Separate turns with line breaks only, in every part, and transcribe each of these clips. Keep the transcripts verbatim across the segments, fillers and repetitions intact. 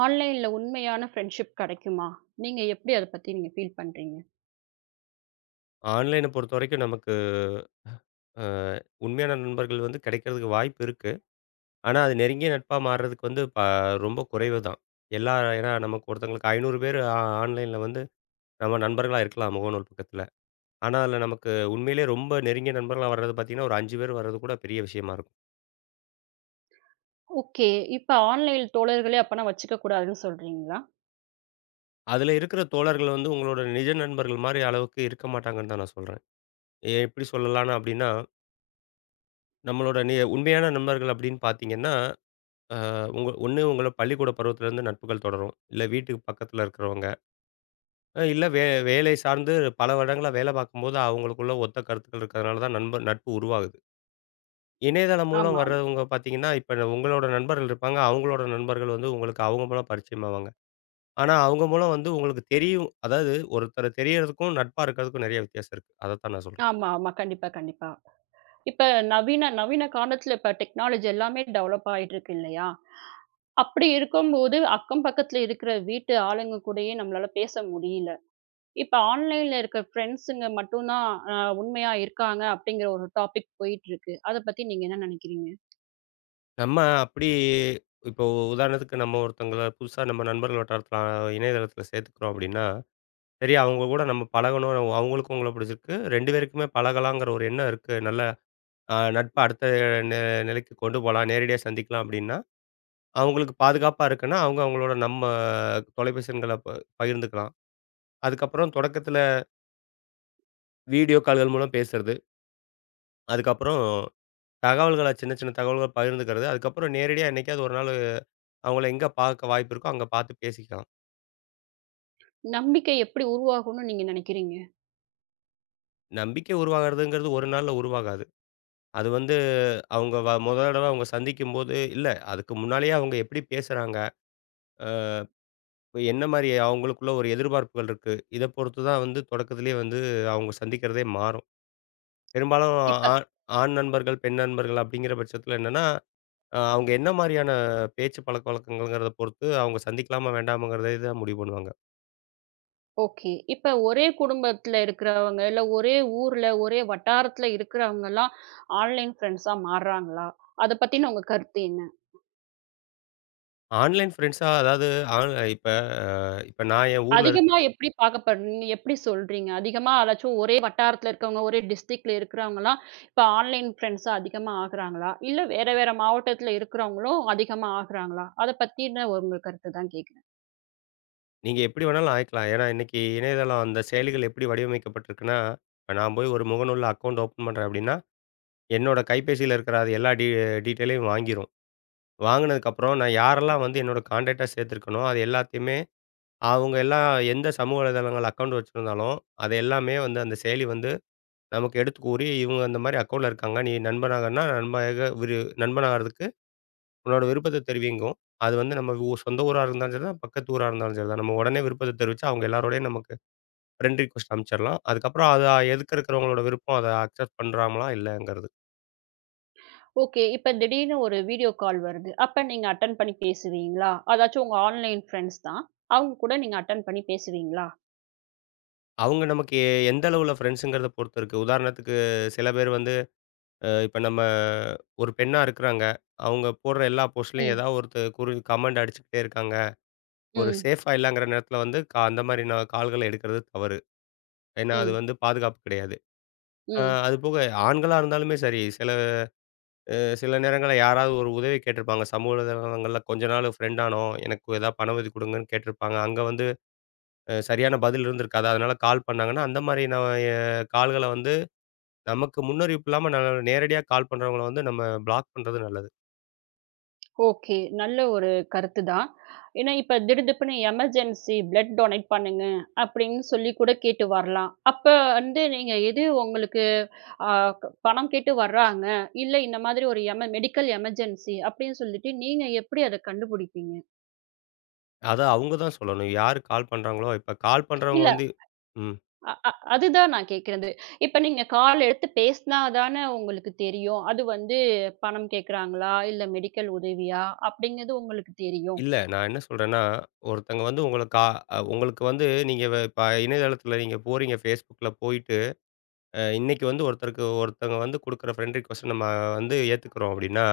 ஆன்லைன்ல உண்மையான ஃப்ரெண்ட்ஷிப் கிடைக்குமா? நீங்க எப்படி அத பத்தி நீங்க ஃபீல் பண்றீங்க?
ஆன்லைன பொறுத்தவரைக்கும் நமக்கு அ உண்மையான நண்பர்கள் வந்து கிடைக்கிறதுக்கு வாய்ப்பு இருக்கு. ஆனா, அது நெருங்கிய நட்பா மாறுறதுக்கு வந்து ப ரொம்ப குறைவு தான். எல்லா ஏன்னா நமக்கு ஒருத்தங்களுக்கு ஐநூறு பேர் ஆ ஆன்லைன்ல வந்து நம்ம நண்பர்களா இருக்கலாம் முகநூல் பக்கத்துல. ஆனா, அதுல நமக்கு உண்மையிலேயே ரொம்ப நெருங்கிய நண்பர்களா வர்றது பார்த்தீங்கன்னா, ஒரு ஐந்து பேர் வர்றது கூட பெரிய விஷயமா இருக்கும்.
ஓகே. இப்ப ஆன்லைன் தோழர்களே அப்பன்னா வச்சுக்க கூடாதுன்னு சொல்றீங்களா?
அதுல இருக்கிற தோழர்கள் வந்து உங்களோட நிஜ நண்பர்கள் மாரி அளவுக்கு இருக்க மாட்டாங்கன்னு தான் நான் சொல்றேன். எ எப்படி சொல்லலாம்னா அப்படின்னா, நம்மளோட நி உண்மையான நண்பர்கள் அப்படின்னு பார்த்தீங்கன்னா அ உங்க ஒண்ணு உங்கள பள்ளிக்கூட பருவத்திலேருந்து நட்புகள் தொடரும். இல்ல வீட்டுக்கு பக்கத்தில இருக்கிறவங்க. அ இல்ல வே வேலை சார்ந்து பல வருடங்களா வேலை பார்க்கும்போது அவங்களுக்குள்ள ஒத்த கருத்துக்கள் இருக்கிறதுனால தான் நண்பர் நட்பு உருவாகுது. இணையதளம் மூலம்
ஆமா, ஆமா.
வர்றவங்க பார்த்தீங்கன்னா, இப்ப உங்களோட நண்பர்கள் இருப்பாங்க. அவங்களோட நண்பர்கள் வந்து உங்களுக்கு அவங்க மூலம் பரிச்சயமாவாங்க. ஆனா அவங்க மூலம் வந்து உங்களுக்கு தெரியும். அதாவது ஒருத்தர தெரியறதுக்கும், நட்பா இருக்கிறதுக்கும் நெறைய வித்தியாசம் இருக்கு. அதத்தான் நான் சொல்றேன்.
ஆமா, ஆமா. கண்டிப்பா, கண்டிப்பா. இப்ப நவீன நவீன காலத்துல இப்ப டெக்னாலஜி எல்லாமே டெவலப் ஆயிட்டு இருக்கு இல்லையா? அப்படி இருக்கும்போது அக்கம் பக்கத்துல இருக்கிற வீட்டு ஆளுங்க கூடயே நம்மளால பேச முடியல. இப்ப ஆன்லைன்ல இருக்க ஃப்ரெண்ட்ஸுங்க மட்டும் தான் அ உண்மையா இருக்காங்க அப்படிங்கிற ஒரு டாபிக் போயிட்டு இருக்கு. அத பத்தி நீங்க என்ன நினைக்கிறீங்க?
நம்ம அப்படி இப்போ உதாரணத்துக்கு நம்ம ஒருத்தவங்கள புதுசா நம்ம நண்பர்கள் வட்டாரத்தில இணையதளத்தில சேர்த்துக்கிறோம் அப்படின்னா சரி, அவங்க கூட நம்ம பழகணும். நம்ம- அவங்களுக்கும் உங்கள பிடிச்சிருக்கு. ரெண்டு பேருக்குமே பழகலாங்கிற ஒரு எண்ணம் இருக்கு. நல்ல அ நட்பு அடுத்த நெ நிலைக்கு கொண்டு போலாம். நேரடியா சந்திக்கலாம் அப்டின்னா, அவங்களுக்கு பாதுகாப்பா இருக்குன்னா, அவங்க அவங்களோட நம்ம தொலைபேசி எண்கள ப பகிர்ந்துக்கலாம். அதுக்கப்புறம் தொடக்கத்தில வீடியோ கால்கள் மூலம் பேசுறது. அதுக்கப்புறம் தகவல்கள சின்ன சின்ன தகவல்கள் பகிர்ந்துக்கிறது. அதுக்கப்புறம் நேரடியா என்னைக்காவது ஒரு நாள் அவங்கள எங்க பார்க்க வாய்ப்பு இருக்கோ, அங்க பார்த்து பேசிக்கலாம்.
நம்பிக்கை எப்படி உருவாகும்னு நீங்க நினைக்கிறீங்க?
நம்பிக்கை உருவாகுறதுங்கிறது ஒரு நாள்ல உருவாகாது. அது வந்து அவங்க வ மொத தடவ அவங்க சந்திக்கும்போது இல்ல, அதுக்கு முன்னாலேயே அவங்க எப்படி பேசுறாங்க? அ என்ன மாரி அவங்களுக்குள்ள ஒரு எதிர்பார்ப்புகள் இருக்கு. இத பொறுத்து தான் வந்து தொடக்கத்திலேயே வந்து அவங்க சந்திக்கிறதே மாறும். பெரும்பாலும் ஆ ஆண் நண்பர்கள், பெண் நண்பர்கள் அப்படிங்கிற பட்சத்தில என்னன்னா, அ அவங்க என்ன மாரியான பேச்சு பழக்கவழக்கங்கள்ங்கிறத பொறுத்து அவங்க சந்திக்கலாமா வேண்டாமாங்கிறதே தான் முடிவு பண்ணுவாங்க.
ஓகே. இப்ப ஒரே குடும்பத்துல இருக்கிறவங்க, இல்ல ஒரே ஊர்ல, ஒரே வட்டாரத்துல இருக்கிறவங்கலாம் ஆன்லைன் ஃப்ரெண்ட்ஸா மாறுறாங்களா? அத பத்தின உங்க கருத்து என்ன?
ஆன்லைன் ஃப்ரெண்ட்ஸா அதாவது ஆன் இப்ப இப்ப நான் என் ஊர்ல இருக்க
அதிகமா எப்படி பார்க்கப்படுறீங்க? எப்படி சொல்றீங்க? அதிகமா யாராச்சும் ஒரே வட்டாரத்துல இருக்கவங்க, ஒரே டிஸ்ட்ரிக்ட்ல இருக்கிறவங்கலாம் இப்ப ஆன்லைன் ஃப்ரெண்ட்ஸா அதிகமா ஆகுறாங்களா? இல்ல வேற வேற மாவட்டத்துல இருக்கிறவங்களும் அதிகமா ஆகுறாங்களா? அத பத்தின உங்க கருத்து தான் கேக்குறேன்.
நீங்க எப்படி வேணாலும் ஆய்க்கலாம். ஏன்னா, இன்னைக்கு இணையதளம் அந்த செயலிகள் எப்படி வடிவமைக்கப்பட்டிருக்குன்னா, இப்ப நான் போய் ஒரு முகநூல்ல அக்கவுண்ட் ஓப்பன் பண்றேன் அப்படின்னா, என்னோட கைபேசியில இருக்கிற அது எல்லா டீ டீட்டெயிலையும் வாங்கிரும். வாங்குனதுக்கப்புறம் நான் யாரெல்லாம் வந்து என்னோட கான்டாக்ட்டா சேர்த்துருக்கனோ, அது எல்லாத்தையுமே அவங்க எல்லாம் எந்த சமூக வலைதளங்கள் அக்கவுண்ட் வச்சிருந்தாலும், அது எல்லாமே வந்து அந்த செயலி வந்து நமக்கு எடுத்து கூறி, இவங்க அந்த மாரி அக்கவுண்ட்ல இருக்காங்க. நீ நண்பனாகன்னா நண்பனாக விரு நண்பனாகறதுக்கு உன்னோட விருப்பத்த தெரிவிங்கும். அது வந்து நம்ம ஊ சொந்த ஊரா இருந்தாலும் சரிதான், பக்கத்து ஊரா இருந்தாலும் சரிதான். நம்ம உடனே விருப்பத்த தெரிவிச்சா அவங்க எல்லாரோடையும் நமக்கு ஃப்ரெண்ட் ரிக்வெஸ்ட் அனுப்பிச்சிடலாம். அதுக்கப்புறம் அத எதுக்க இருக்கிறவங்களோட விருப்பம் அத அக்செப்ட் பண்றாங்களா இல்லயாங்கிறது.
ஓகே. இப்ப திடீர்னு ஒரு வீடியோ கால் வருது. அப்ப நீங்க அட்டெண்ட் பண்ணி பேசுவீங்களா? அதாச்சும் உங்க ஆன்லைன் ஃப்ரெண்ட்ஸ் தான். அவங்க கூட நீங்க அட்டெண்ட் பண்ணி பேசுவீங்களா?
அவங்க நமக்கு எ எந்த அளவுல ஃப்ரெண்ட்ஸுங்கிறத பொறுத்து இருக்கு. உதாரணத்துக்கு சில பேர் வந்து அ இப்ப நம்ம ஒரு பெண்ணா இருக்கிறாங்க. அவங்க போடுற எல்லா போஸ்ட்லயும்
ம்.
ஏதாவது ஒருத்த குறு கமெண்ட் அடிச்சுக்கிட்டே இருக்காங்க. ஒரு
ம்.
சேஃபா இல்லங்கிற நேரத்தில வந்து க அந்த மாரி ந கால்கள எடுக்கிறது தவறு. ஏன்னா அது
ம்.
வந்து பாதுகாப்பு கிடையாது. அ
ம்.
அதுபோக ஆண்களா இருந்தாலுமே சரி, சில சில நேரங்கள்ல யாராவது ஒரு உதவி கேட்டிருப்பாங்க. சமூக வலைதளங்கள்ல கொஞ்ச நாள் ஃப்ரெண்ட் ஆனோம். எனக்கு ஏதாவது பண உதவி கொடுங்கன்னு கேட்டிருப்பாங்க. அங்க வந்து அ சரியான பதில் இருந்திருக்காது. அதனால கால் பண்ணாங்கன்னா, அந்த மாரி நான் எ கால்கள வந்து நமக்கு முன்னறிவிப்பு இல்லாம ந நேரடியா கால் பண்றவங்கள வந்து நம்ம பிளாக் பண்றது நல்லது.
ஓகே. நல்ல ஒரு கருத்து தான். ஏன்னா, இப்ப திடுதிப்புன்னு எமர்ஜென்சி பிளட் டொனேட் பண்ணுங்க அப்படின்னு சொல்லி கூட கேட்டு வரலாம். அப்ப வந்து நீங்க எது உங்களுக்கு அ க பணம் கேட்டு வர்றாங்க, இல்ல இந்த மாதிரி ஒரு எம மெடிக்கல் எமர்ஜென்சி அப்படின்னு சொல்லிட்டு நீங்க எப்படி அத கண்டுபிடிப்பீங்க?
அத அவங்க தான் சொல்லணும். யாரு கால் பண்றாங்களோ, இப்ப கால் பண்றவங்க
இல்ல
வந்து ம்.
அ அ அதுதான் நான் கேட்கிறது. இப்ப நீங்க கால் எடுத்து பேசினா தான உங்களுக்கு தெரியும். அது வந்து பணம் கேட்கறாங்களா? இல்ல மெடிக்கல் உதவியா? அப்படிங்கிறது உங்களுக்கு தெரியும்.
இல்ல நான் என்ன சொல்றேன்னா, ஒருத்தங்க வந்து உங்கள கா அ உங்களுக்கு வந்து நீங்க வ இப்ப இணையதளத்தில நீங்க போறீங்க Facebookல போயிட்டு, அ இன்னைக்கு வந்து ஒருத்தருக்கு ஒருத்தங்க வந்து குடுக்குற ஃப்ரெண்ட் ரிக்வெஸ்ட்ட நம்ம வந்து ஏத்துக்கிறோம் அப்படின்னா,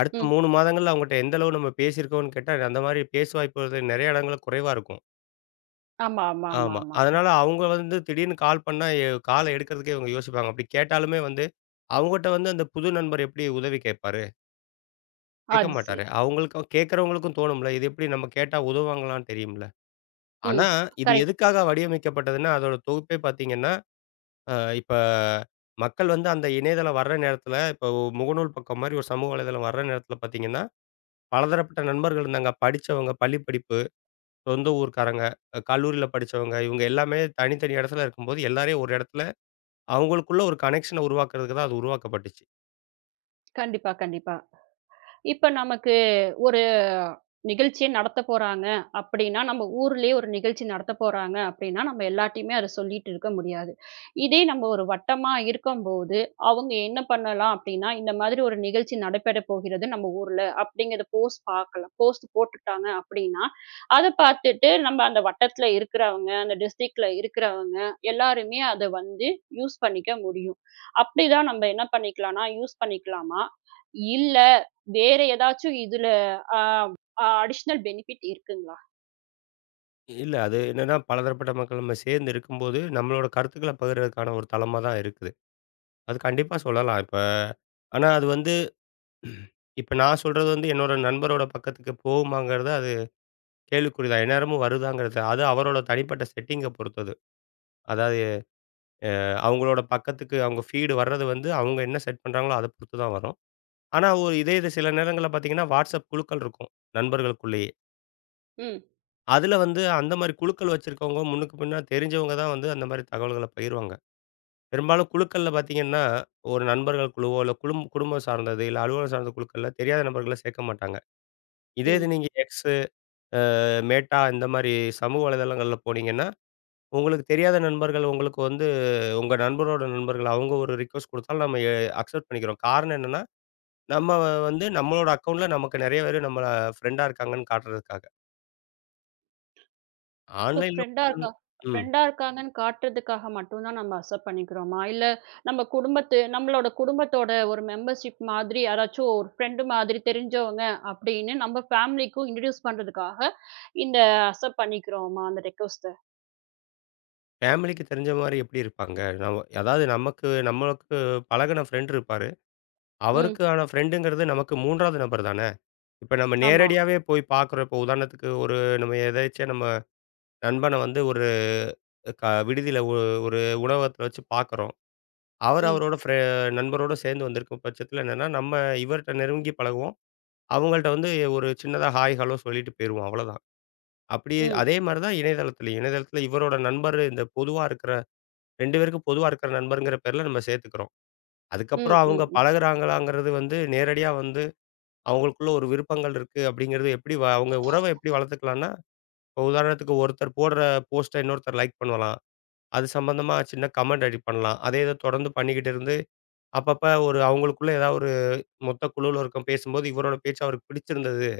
அடுத்த
ம்.
மூணு மாதங்கள்ல அவங்கட்ட எந்த அளவு நம்ம பேசியிருக்கோம்னு கேட்டா, அந்த மாரி பேச்சு வாய்ப்புகள் நெறைய இடங்கள்ல குறைவா இருக்கும்.
ஆமா, ஆமா, ஆமா,
ஆமா.
ஆமா.
அதனால அவங்க வந்து திடீர்னு கால் பண்ணா, எ கால எடுக்கிறதுக்கே இவங்க யோசிப்பாங்க. அப்படி கேட்டாலுமே வந்து, அவங்கட்ட வந்து அந்த புது நண்பர் எப்படி உதவி கேட்பாரு? கேட்க
அது சரி.
மாட்டாரு. அவங்களுக்கும் கேட்கிறவங்களுக்கும் தோணும்ல. இது எப்படி நம்ம கேட்டா உதவுவாங்களான்னு தெரியும்ல. ஆனா,
ம்.
இது
கரெக்ட்.
எதுக்காக வடிவமைக்கப்பட்டதுன்னா, அதோட தொகுப்பே பார்த்தீங்கன்னா, அ இப்ப மக்கள் வந்து அந்த இணையதளம் வர்ற நேரத்தில, இப்போ முகநூல் பக்கம் மாரி ஒரு சமூக வலைதளம் வர்ற நேரத்தில பார்த்தீங்கன்னா, பலதரப்பட்ட நண்பர்கள் இருந்தாங்க. படிச்சவங்க, பள்ளி படிப்பு, சொந்த ஊர்க்காரங்க, அ கல்லூரியில படிச்சவங்க, இவங்க எல்லாமே தனித்தனி இடத்துல இருக்கும்போது, எல்லாரையும் ஒரு இடத்துல அவங்களுக்குள்ள ஒரு கனெக்ஷன உருவாக்குறதுக்கு தான் அது உருவாக்கப்பட்டுச்சு.
கண்டிப்பா, கண்டிப்பா. இப்ப நமக்கு ஒரு நிகழ்ச்சியே நடத்தப் போறாங்க அப்படின்னா, நம்ம ஊர்லயே ஒரு நிகழ்ச்சி நடத்தப் போறாங்க அப்படின்னா, நம்ம எல்லார்ட்டயுமே அத சொல்லிட்டு இருக்க முடியாது. இதே நம்ம ஒரு வட்டமா இருக்கும்போது, அவங்க என்ன பண்ணலாம் அப்படின்னா, இந்த மாதிரி ஒரு நிகழ்ச்சி நடைபெறப் போகிறது நம்ம ஊர்ல அப்படிங்கிறத போஸ்ட் பார்க்கலாம். போஸ்ட் போட்டுட்டாங்க அப்படின்னா, அத பார்த்துட்டு நம்ம அந்த வட்டத்துல இருக்கிறவங்க, அந்த டிஸ்ட்ரிக்ட்ல இருக்கிறவங்க எல்லாருமே அத வந்து யூஸ் பண்ணிக்க முடியும். அப்படிதான் நம்ம என்ன பண்ணிக்கலாம்னா, யூஸ் பண்ணிக்கலாமா? இல்ல வேற ஏதாச்சும் இதுல அ அ அடிஷ்னல் பெனிஃபிட் இருக்குங்களா?
இல்ல அது என்னன்னா, பலதரப்பட்ட மக்கள் நம்ம சேர்ந்து இருக்கும்போது, நம்மளோட கருத்துக்கள பகிர்றதுக்கான ஒரு தளமா தான் இருக்குது. அது கண்டிப்பா சொல்லலாம் இப்ப. ஆனா அது வந்து இப்ப நான் சொல்றது வந்து என்னோட நண்பரோட பக்கத்துக்கு போகுமாங்கிறது அது கேள்விக்குறி தான். எந்நேரமும் வருதாங்கிறது. அது அவரோட தனிப்பட்ட செட்டிங்க பொறுத்தது. அதாவது அவங்களோட பக்கத்துக்கு அவங்க ஃபீடு வர்றது வந்து அவங்க என்ன செட் பண்றாங்களோ, அத பொறுத்து தான் வரும். ஆனா ஒரு இதே இது சில நேரங்கள்ல பார்த்தீங்கன்னா, WhatsApp குழுக்கள் இருக்கும் நண்பர்களுக்குள்ளேயே.
ம்,
அதுல வந்து அந்த மாரி குழுக்கள் வச்சிருக்கவங்க முன்னுக்கு பின்ன தெரிஞ்சவங்க தான் வந்து அந்த மாரி தகவல்கள பகிர்வாங்க. பெரும்பாலும் குழுக்கள்ல பார்த்தீங்கன்னா, ஒரு நண்பர்கள் குழுவோ, இல்ல குழும் குடும்பம் சார்ந்தது, இல்ல அலுவலகம் சார்ந்த குழுக்கள்ல தெரியாத நபர்கள சேர்க்க மாட்டாங்க. இதே இது
ம்.
நீங்க X, அ Meta இந்த மாரி சமூக வலைதளங்கள்ல போனீங்கன்னா, உங்களுக்கு தெரியாத நண்பர்கள் உங்களுக்கு வந்து உங்க நண்பரோட நண்பர்கள் அவங்க ஒரு ரிக்வெஸ்ட் குடுத்தாலும் நம்ம எ அக்செப்ட் பண்ணிக்கிறோம். காரணம் என்னன்னா, நம்ம வந்து நம்மளோட அக்கவுண்ட்ல நமக்கு நெறைய பேரு நம்மள ஃப்ரெண்டா இருக்காங்கன்னு காட்டுறதுக்காக.
சோ
ஆன்லைன்ல
ஃப்ரெண்டா இருக்கா
ம்.
ஃப்ரெண்டா இருக்காங்கன்னு காட்டுறதுக்காக மட்டும் தான் நம்ம அக்செப்ட் பண்ணிக்கிறோமா? இல்ல நம்ம குடும்பத்து நம்மளோட குடும்பத்தோட ஒரு மெம்பர்ஷிப் மாதிரி யாராச்சும் ஒரு ஃப்ரெண்டு மாதிரி தெரிஞ்சவங்க அப்படின்னு நம்ம ஃபேமிலிக்கும் இன்ட்ரோடியூஸ் பண்றதுக்காக இந்த அக்செப்ட் பண்ணிக்கிறோமா அந்த ரெக்வெஸ்ட்ட?
ஃபேமிலிக்கு தெரிஞ்ச மாரி எப்படி இருப்பாங்க? நம்ம அதாவது நமக்கு நம்மளுக்கு பழகுன ஃப்ரெண்ட் இருப்பாரு.
ம்.
அவருக்கான ஃப்ரெண்டுங்கிறது நமக்கு மூன்றாவது நபர் தானே! இப்ப நம்ம
ஆமா.
நேரடியாவே போய் பார்க்குறோம். இப்ப உதாரணத்துக்கு ஒரு நம்ம எதேர்ச்சியா நம்ம நண்பன வந்து ஒரு க விடுதியில ஒ ஒரு உணவகத்துல வச்சு பார்க்குறோம். அவர்
ம்,
அவரோட ஃப்ரெ நண்பரோட சேர்ந்து வந்திருக்கும் பட்சத்துல என்னன்னா, நம்ம இவர்ட்ட நெருங்கி பழகுவோம். அவங்கள்ட்ட வந்து ஒரு சின்னதா ஹாய், ஹலோ சொல்லிட்டு போயிருவோம். அவ்வளோதான். அப்படி
ம்,
அதே மாரி தான் இணையதளத்திலயும். இணையதளத்தில இவரோட நண்பர் இந்த பொதுவா இருக்கிற ரெண்டு பேருக்கும் பொதுவா இருக்கிற நண்பர்ங்கிற பேர்ல நம்ம சேர்த்துக்கிறோம்.
ம்,
அதுக்கப்புறம்
ம்,
அவங்க
ம்.
பழகுறாங்களாங்கிறது வந்து நேரடியா வந்து அவங்களுக்குள்ள ஒரு விருப்பங்கள் இருக்கு அப்படிங்கிறது எப்படி வ- அவங்க உறவை எப்படி வளர்த்துக்கலாம்னா இப்போ உதாரணத்துக்கு ஒருத்தர் போடுற போஸ்ட்டை இன்னொருத்தர் லைக் பண்ணலாம் அது சம்பந்தமா சின்ன கமெண்ட் அடி பண்ணலாம் அதே இதை தொடர்ந்து பண்ணிக்கிட்டு இருந்து அப்பப்ப ஒரு அவங்களுக்குள்ள ஏதாவது ஒரு மொத்த குழுவில் இருக்கும் பேசும்போது இவரோட பேச்சு அவருக்கு பிடிச்சிருந்தது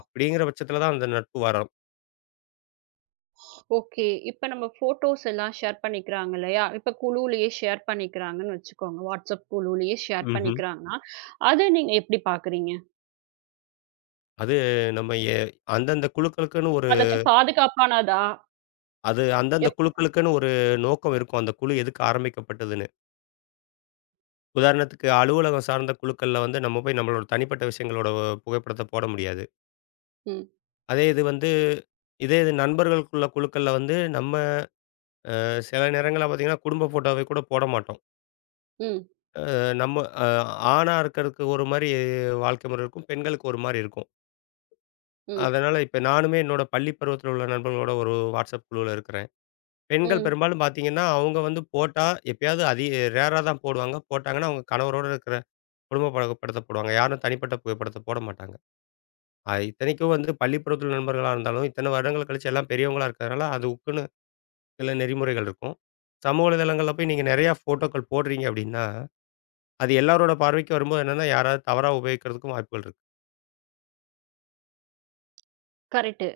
அப்படிங்கிற பட்சத்துல தான் அந்த நட்பு வரும்.
ஓகே. இப்ப நம்ம ஃபோட்டோஸ் எல்லாம் ஷேர் பண்ணிக்கிறாங்க இல்லையா? இப்ப குழுவுலயே ஷேர் பண்ணிக்கிறாங்கன்னு வச்சுக்கோங்க. WhatsApp குழுவுலயே ஷேர்
ம்ஹும்.
பண்ணிக்கிறாங்கன்னா, அத நீங்க எப்படி பாக்குறீங்க?
அது நம்ம எ- அந்தந்த குழுக்களுக்குன்னு ஒரு
அதாச்சும் பாதுகாப்பானதா?
அது அந்தந்த
எப்படி?
குழுக்களுக்குன்னு ஒரு நோக்கம் இருக்கும் அந்த குழு எதுக்கு ஆரம்பிக்கப்பட்டதுன்னு உதாரணத்துக்கு அலுவலகம் சார்ந்த குழுக்கள்ல வந்து நம்ம போய் நம்மளோட தனிப்பட்ட விஷயங்களோட புகைப்படத்த போட முடியாது.
ம்.
அதே இது வந்து இதே இது நண்பர்களுக்குள்ள குழுக்கள்ல வந்து நம்ம சில நேரங்கள்ல பார்த்தீங்கன்னா, குடும்ப ஃபோட்டோவை கூட போட மாட்டோம்.
ம்.
அ நம்ம அ ஆணா இருக்கிறதுக்கு ஒரு மாரி வாழ்க்கை முறை இருக்கும். பெண்களுக்கு ஒரு மாரி இருக்கும்.
ம்.
அதனால இப்ப நானுமே என்னோட பள்ளி பருவத்தில உள்ள நண்பர்களோட ஒரு WhatsApp குழுவுல இருக்கிறேன். பெண்கள்
ம்.
பெரும்பாலும் பார்த்தீங்கன்னா, அவங்க வந்து போட்டா எப்பயாவது அதி ரேரா தான் போடுவாங்க. போட்டாங்கன்னா, அவங்க கணவரோட இருக்கிற குடும்ப புகைப்படத்த போடுவாங்க. யாரும் தனிப்பட்ட புகைப்படத்த போட மாட்டாங்க. அ இத்தனைக்கும் வந்து பள்ளிப்பருவத்தில் நண்பர்களா இருந்தாலும், இத்தனை வருடங்கள் கழிச்சு எல்லாம் பெரியவங்களா இருக்கிறதுனால, அதுக்குன்னு சில நெறிமுறைகள் இருக்கும். சமூக வலைதளங்கள்ல போய் நீங்க நிறையா ஃபோட்டோக்கள் போடுறீங்க அப்படின்னா, அது எல்லாரோட பார்வைக்கு வரும்போது என்னன்னா, யாராவது தவறா உபயோகிக்கிறதுக்கும் வாய்ப்புகள் இருக்கு.
கரெக்ட்டு.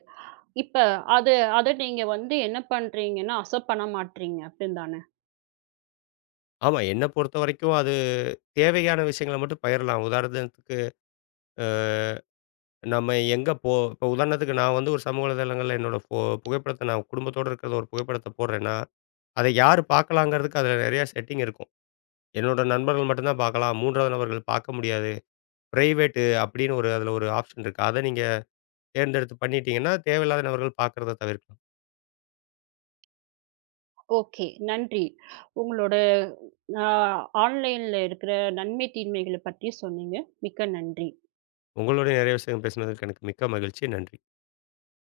இப்ப அது அத நீங்க வந்து என்ன பண்றீங்கன்னா, அக்செப்ட் பண்ண மாட்றீங்க. அப்டின்னு தானே?
ஆமா, என்ன பொறுத்தவரைக்கும் அது தேவையான விஷயங்கள மட்டும் பகிரலாம். உதாரணத்துக்கு, அ நம்ம எங்க போ இப்போ உதாரணத்துக்கு நான் வந்து ஒரு சமூக வலைதளங்கள்ல என்னோட ஃபோ புகைப்படத்த நான் குடும்பத்தோட இருக்கிறத ஒரு புகைப்படத்த போடுறேன்னா, அதை யார் பார்க்கலாங்கிறதுக்கு அதில நிறையா செட்டிங் இருக்கும். என்னோட நண்பர்கள் மட்டும் தான் பார்க்கலாம். மூன்றாவது நபர்கள் பார்க்க முடியாது. பிரைவேட்டு அப்படின்னு ஒரு அதில ஒரு ஆப்ஷன் இருக்கு. அத நீங்க தேர்ந்தெடுத்து பண்ணிட்டீங்கன்னா, தேவையில்லாத நபர்கள் பார்க்கிறத தவிர்க்கலாம்.
ஓகே. நன்றி. உங்களோட அ ஆன்லைன்ல இருக்கிற நன்மை, தீமைகள பத்தி சொன்னீங்க. மிக்க நன்றி.
உங்களோட நிறைய விஷயங்கள் பேசினதுக்கு எனக்கு மிக்க மகிழ்ச்சி. நன்றி.